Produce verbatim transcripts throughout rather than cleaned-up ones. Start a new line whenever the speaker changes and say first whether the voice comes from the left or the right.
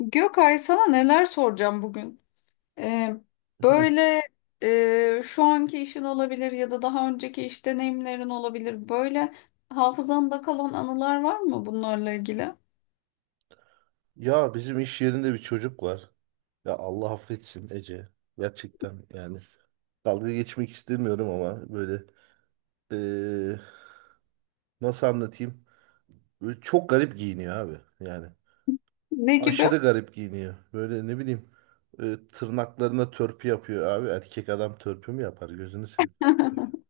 left: Gökay sana neler soracağım bugün? Ee,
right: Hı.
left: Böyle e, şu anki işin olabilir ya da daha önceki iş deneyimlerin olabilir. Böyle hafızanda kalan anılar var mı bunlarla ilgili?
right: Ya bizim iş yerinde bir çocuk var. Ya Allah affetsin Ece. Gerçekten yani dalga geçmek istemiyorum ama böyle eee, nasıl anlatayım? Böyle çok garip giyiniyor abi. Yani
left: Ne gibi?
right: aşırı garip giyiniyor. Böyle ne bileyim, e, tırnaklarına törpü yapıyor abi. Erkek adam törpü mü yapar gözünü seveyim.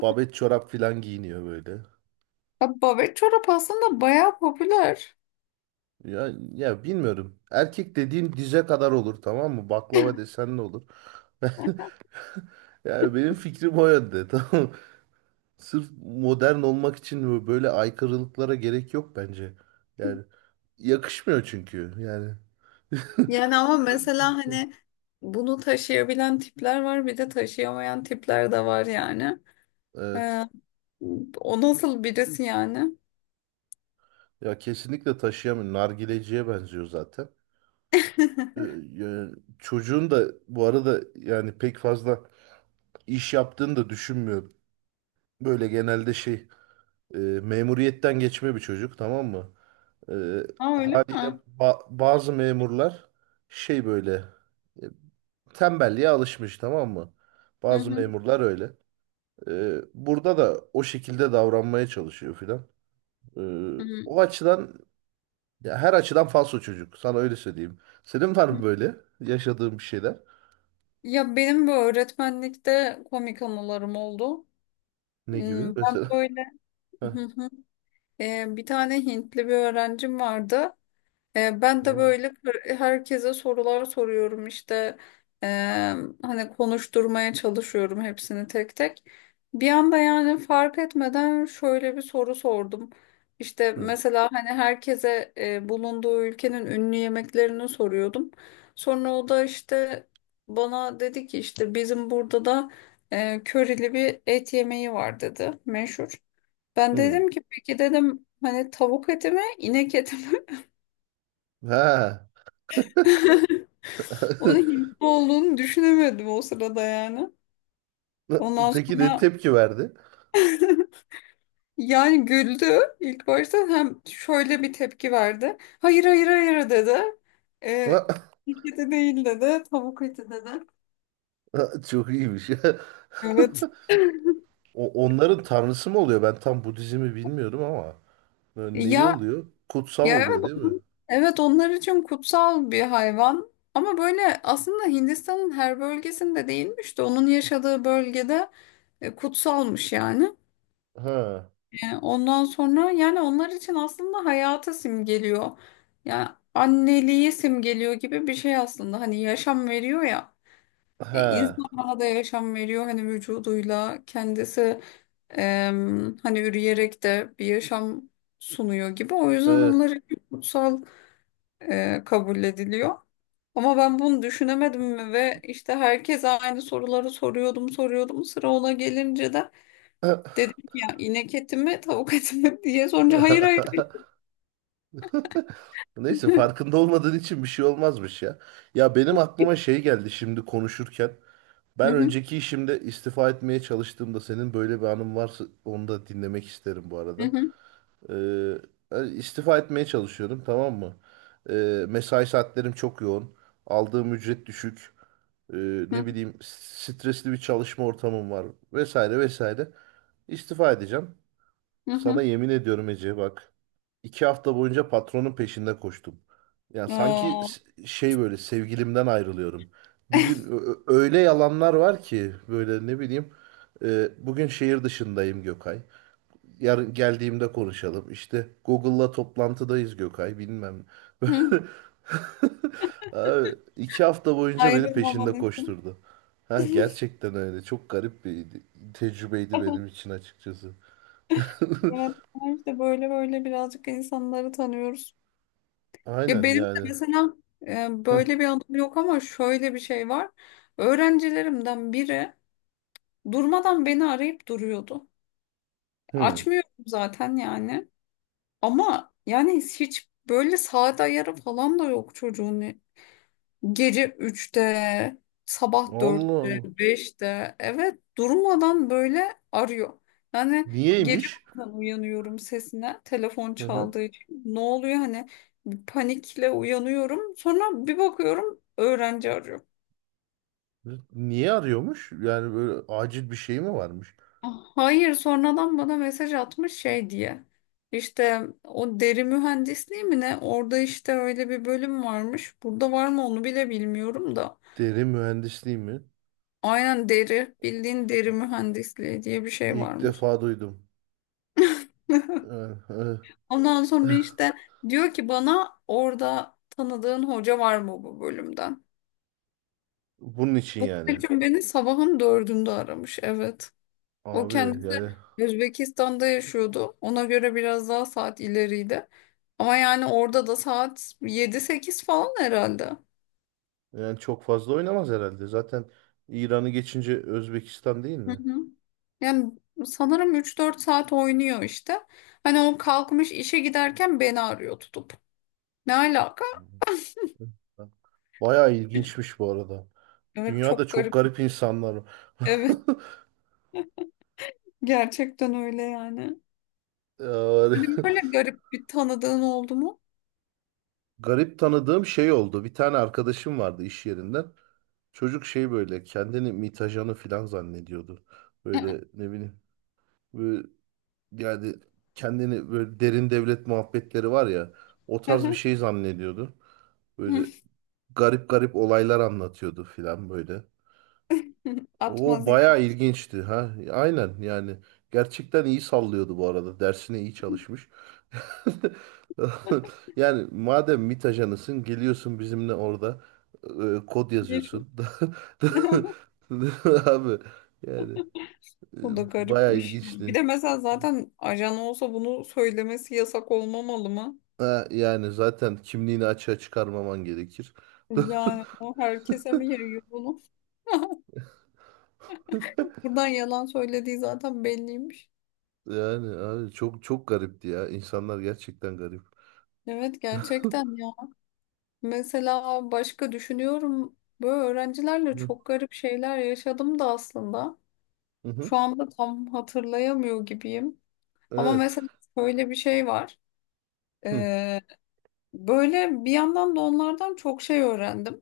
right: Babet çorap filan giyiniyor böyle.
left: Ya babet çorap aslında bayağı popüler.
right: Ya, ya bilmiyorum. Erkek dediğin dize kadar olur, tamam mı? Baklava desen ne olur? Yani benim fikrim o yönde. Tamam. Sırf modern olmak için böyle aykırılıklara gerek yok bence. Yani yakışmıyor çünkü. Yani
left: Yani ama mesela hani bunu taşıyabilen tipler var bir de taşıyamayan tipler de var yani. Ee,
right: evet.
left: O nasıl birisi yani?
right: Ya kesinlikle taşıyamıyor. Nargileciye benziyor zaten. Ee, yani çocuğun da bu arada yani pek fazla iş yaptığını da düşünmüyorum. Böyle genelde şey, e, memuriyetten geçme bir çocuk, tamam mı? Ee,
left: Ha öyle
right: haliyle
left: mi?
right: ba- bazı memurlar şey böyle, e, tembelliğe alışmış, tamam mı?
left: Hı
right: Bazı
left: hı.
right: memurlar öyle. Ee, burada da o şekilde davranmaya çalışıyor filan. Ee,
left: Hı hı.
right: o açıdan, ya her açıdan falso çocuk. Sana öyle söyleyeyim. Senin var mı böyle yaşadığın bir şeyler?
left: Ya benim bu öğretmenlikte komik anılarım oldu.
right: Ne gibi
left: Hmm, Ben
right: mesela?
left: böyle
right: Heh.
left: hı hı. Ee, bir tane Hintli bir öğrencim vardı. E, Ben de
right: Aa.
left: böyle herkese sorular soruyorum işte. E, Hani konuşturmaya çalışıyorum hepsini tek tek. Bir anda yani fark etmeden şöyle bir soru sordum. İşte
right: Hı.
left: mesela hani herkese e, bulunduğu ülkenin ünlü yemeklerini soruyordum. Sonra o da işte bana dedi ki işte bizim burada da e, körili bir et yemeği var dedi meşhur. Ben
right: Hı.
left: dedim ki peki dedim hani tavuk eti mi inek eti mi?
right: Ha.
left: Onun hippo olduğunu düşünemedim o sırada yani. Ondan
right: Peki ne
left: sonra
right: tepki verdi?
left: yani güldü ilk başta hem şöyle bir tepki verdi. Hayır hayır hayır dedi. Ee, "İlk eti değil dedi. Tavuk eti dedi.
right: Çok iyiymiş.
left: Evet.
right: O, onların tanrısı mı oluyor? Ben tam Budizm'i bilmiyorum ama. Böyle neyi
left: Ya
right: oluyor? Kutsal
left: ya evet
right: oluyor değil mi?
left: onun- evet onlar için kutsal bir hayvan. Ama böyle aslında Hindistan'ın her bölgesinde değilmiş de onun yaşadığı bölgede e, kutsalmış yani.
right: Ha.
left: E, Ondan sonra yani onlar için aslında hayatı simgeliyor. Yani anneliği simgeliyor gibi bir şey aslında. Hani yaşam veriyor ya. E, İnsan
right: Ha.
left: bana da yaşam veriyor hani vücuduyla kendisi em, hani üreyerek de bir yaşam sunuyor gibi. O yüzden
right: Evet.
left: onlar için kutsal e, kabul ediliyor. Ama ben bunu düşünemedim mi ve işte herkese aynı soruları soruyordum soruyordum. Sıra ona gelince de dedim ki ya inek eti mi tavuk eti mi diye sorunca hayır hayır
right: Neyse
left: hı
right: farkında olmadığın için bir şey olmazmış ya. Ya benim aklıma şey geldi şimdi konuşurken. Ben
left: hı,
right: önceki işimde istifa etmeye çalıştığımda, senin böyle bir anın varsa onu da dinlemek isterim bu
left: hı
right: arada.
left: hı,
right: Ee, yani istifa etmeye çalışıyordum, tamam mı? Ee, mesai saatlerim çok yoğun. Aldığım ücret düşük. e,
left: hı
right: ne bileyim stresli bir çalışma ortamım var, vesaire vesaire. İstifa edeceğim.
left: hı, hı
right: Sana
left: hı.
right: yemin ediyorum Ece, bak. İki hafta boyunca patronun peşinde koştum. Yani sanki
left: Aa,
right: s- şey, böyle sevgilimden ayrılıyorum. Bir gün ö- ö- öyle yalanlar var ki böyle, ne bileyim. e, bugün şehir dışındayım Gökay. Yarın geldiğimde konuşalım. İşte Google'la toplantıdayız Gökay, bilmem.
left: hı.
right: Abi, iki hafta boyunca beni
left: Ayrılmaman
right: peşinde
left: için.
right: koşturdu. Ha, gerçekten öyle. Çok garip bir tecrübeydi benim için açıkçası.
left: Evet, işte böyle böyle birazcık insanları tanıyoruz. Ya
right: Aynen
left: benim de
right: yani.
left: mesela e, böyle bir anım yok ama şöyle bir şey var. Öğrencilerimden biri durmadan beni arayıp duruyordu.
right: Hı.
left: Açmıyorum zaten yani. Ama yani hiç böyle saat ayarı falan da yok çocuğun. Gece üçte, sabah
right: Allah
left: dörtte
right: Allah.
left: beşte evet durmadan böyle arıyor. Yani gece
right: Niyeymiş?
left: bazen uyanıyorum sesine telefon
right: Hı hı.
left: çaldığı için. Ne oluyor hani bir panikle uyanıyorum. Sonra bir bakıyorum öğrenci arıyor.
right: Niye arıyormuş? Yani böyle acil bir şey mi varmış?
left: Hayır sonradan bana mesaj atmış şey diye. İşte o deri mühendisliği mi ne? Orada işte öyle bir bölüm varmış. Burada var mı onu bile bilmiyorum da.
right: Derin mühendisliği mi?
left: Aynen deri, bildiğin deri mühendisliği diye bir şey
right: İlk
left: varmış.
right: defa duydum. Ee, e,
left: Ondan sonra işte diyor ki bana orada tanıdığın hoca var mı bu bölümden?
right: bunun için
left: Bu
right: yani.
left: için beni sabahın dördünde aramış, evet. O
right: Abi
left: kendisi
right: yani
left: Özbekistan'da yaşıyordu. Ona göre biraz daha saat ileriydi. Ama yani orada da saat yedi sekiz falan herhalde.
right: Yani çok fazla oynamaz herhalde. Zaten İran'ı geçince Özbekistan değil
left: Hı
right: mi?
left: hı. Yani sanırım üç dört saat oynuyor işte. Hani o kalkmış işe giderken beni arıyor tutup. Ne alaka?
right: Bayağı ilginçmiş bu arada.
left: Evet
right: Dünyada
left: çok
right: çok
left: garip.
right: garip insanlar var.
left: Evet gerçekten öyle yani.
right: Yani
left: Senin böyle garip bir tanıdığın oldu mu?
right: garip tanıdığım şey oldu. Bir tane arkadaşım vardı iş yerinden. Çocuk şey böyle kendini mitajanı falan zannediyordu. Böyle ne bileyim. Böyle, yani kendini böyle, derin devlet muhabbetleri var ya, o tarz bir şey zannediyordu. Böyle garip garip olaylar anlatıyordu falan böyle. O
left: Atmaz yani.
right: bayağı ilginçti ha. Aynen yani. Gerçekten iyi sallıyordu bu arada. Dersine iyi çalışmış. Yani madem MİT ajanısın, geliyorsun bizimle orada e, kod yazıyorsun. Abi yani e,
left: O da
right: bayağı
left: garipmiş. Bir
right: ilginçti.
left: de mesela zaten ajan olsa bunu söylemesi yasak olmamalı mı?
right: Ha, yani zaten kimliğini açığa çıkarmaman gerekir.
left: Yani o herkese mi yayıyor bunu? Buradan yalan söylediği zaten belliymiş.
right: Yani abi çok çok garipti ya. İnsanlar gerçekten garip.
left: Evet gerçekten ya. Mesela başka düşünüyorum. Böyle öğrencilerle
right: Hı
left: çok garip şeyler yaşadım da aslında.
right: hı. Hı.
left: Şu anda tam hatırlayamıyor gibiyim. Ama
right: Evet.
left: mesela şöyle bir şey var.
right: Hı
left: Ee, Böyle bir yandan da onlardan çok şey öğrendim.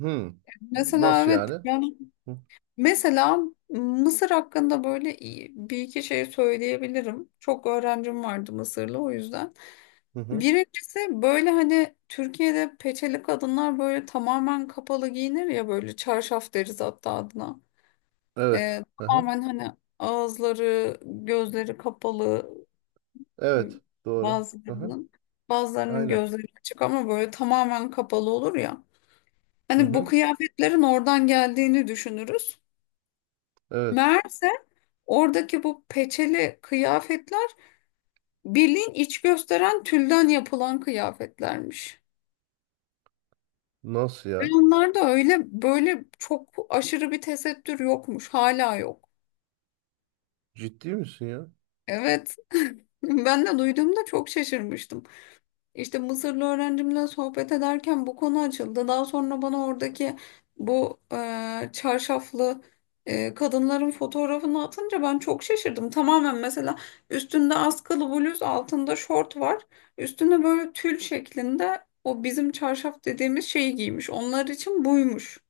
right: hı.
left: Mesela
right: Nasıl
left: evet
right: yani?
left: yani
right: Hı.
left: mesela Mısır hakkında böyle iyi- bir iki şey söyleyebilirim. Çok öğrencim vardı Mısırlı o yüzden.
right: Hı hı.
left: Birincisi böyle hani Türkiye'de peçeli kadınlar böyle tamamen kapalı giyinir ya böyle çarşaf deriz hatta adına.
right: Evet.
left: Ee,
right: Hı hı.
left: Tamamen hani ağızları, gözleri kapalı. Hı.
right: Evet. Doğru. Hı hı.
left: Bazılarının Bazılarının
right: Aynen.
left: gözleri açık ama böyle tamamen kapalı olur ya.
right: Hı
left: Hani bu
right: hı.
left: kıyafetlerin oradan geldiğini düşünürüz.
right: Evet.
left: Meğerse oradaki bu peçeli kıyafetler bilin iç gösteren tülden yapılan kıyafetlermiş.
right: Nasıl
left: Ve
right: ya?
left: onlarda öyle böyle çok aşırı bir tesettür yokmuş. Hala yok.
right: Ciddi misin ya?
left: Evet. Ben de duyduğumda çok şaşırmıştım. İşte Mısırlı öğrencimle sohbet ederken bu konu açıldı. Daha sonra bana oradaki bu e, çarşaflı e, kadınların fotoğrafını atınca ben çok şaşırdım. Tamamen mesela üstünde askılı bluz, altında şort var. Üstünde böyle tül şeklinde o bizim çarşaf dediğimiz şeyi giymiş. Onlar için buymuş.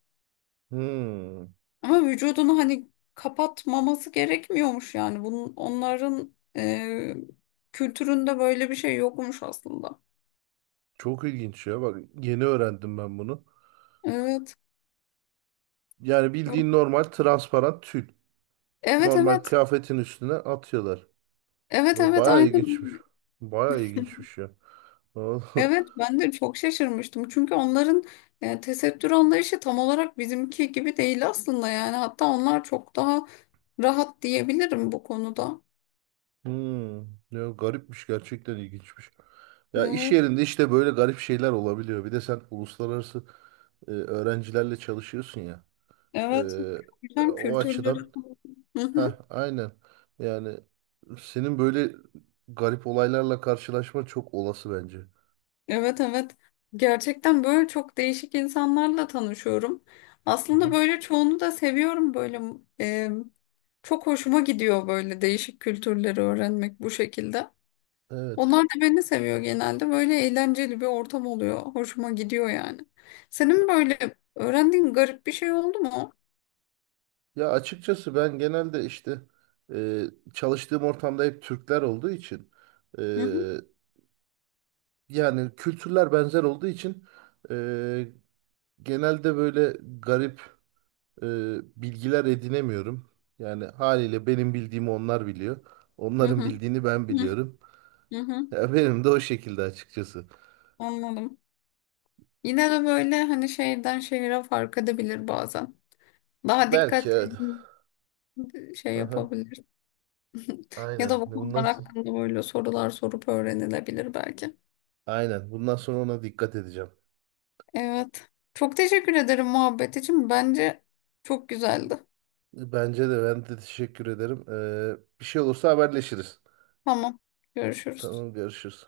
right: Hmm.
left: Ama vücudunu hani kapatmaması gerekmiyormuş yani. Bunun, onların e, kültüründe böyle bir şey yokmuş aslında.
right: Çok ilginç ya. Bak yeni öğrendim ben bunu.
left: Evet.
right: Yani bildiğin normal transparan tül.
left: Evet
right: Normal
left: evet.
right: kıyafetin üstüne atıyorlar.
left: Evet evet
right: Baya ilginçmiş.
left: aynen.
right: Baya ilginçmiş ya. Vallahi-
left: Evet ben de çok şaşırmıştım. Çünkü onların e, tesettür anlayışı tam olarak bizimki gibi değil aslında yani. Hatta onlar çok daha rahat diyebilirim bu konuda.
right: Hmm. Ya garipmiş, gerçekten ilginçmiş. Ya iş
left: Evet.
right: yerinde işte böyle garip şeyler olabiliyor. Bir de sen uluslararası e, öğrencilerle çalışıyorsun ya.
left: Evet.
right: Ee,
left: Güzel
right: o
left: kültürleri.
right: açıdan,
left: Hı hı.
right: ha aynen. Yani senin böyle garip olaylarla karşılaşma çok olası bence. Hı
left: Evet evet. Gerçekten böyle çok değişik insanlarla tanışıyorum. Aslında
right: hı.
left: böyle çoğunu da seviyorum böyle e, çok hoşuma gidiyor böyle değişik kültürleri öğrenmek bu şekilde.
right: Evet.
left: Onlar da beni seviyor genelde. Böyle eğlenceli bir ortam oluyor. Hoşuma gidiyor yani. Senin böyle öğrendiğin garip bir şey oldu mu?
right: Ya açıkçası ben genelde işte e, çalıştığım ortamda hep Türkler olduğu için, e,
left: Hı hı,
right: yani kültürler benzer olduğu için, e, genelde böyle garip e, bilgiler edinemiyorum. Yani haliyle benim bildiğimi onlar biliyor.
left: hı
right: Onların
left: hı,
right: bildiğini ben
left: hı
right: biliyorum.
left: hı, hı.
right: Ya benim de o şekilde açıkçası.
left: Anladım. Yine de böyle hani şehirden şehire fark edebilir bazen. Daha
right: Belki
left: dikkatli
right: evet.
left: şey
right: Aha,
left: yapabilir. Ya da
right: aynen.
left: bu
right: Bundan
left: konular
right: sonra,
left: hakkında böyle sorular sorup öğrenilebilir belki.
right: aynen. Bundan sonra ona dikkat edeceğim.
left: Evet. Çok teşekkür ederim muhabbet için. Bence çok güzeldi.
right: Bence de, ben de teşekkür ederim. Ee, bir şey olursa haberleşiriz.
left: Tamam. Görüşürüz.
right: Tamam, görüşürüz.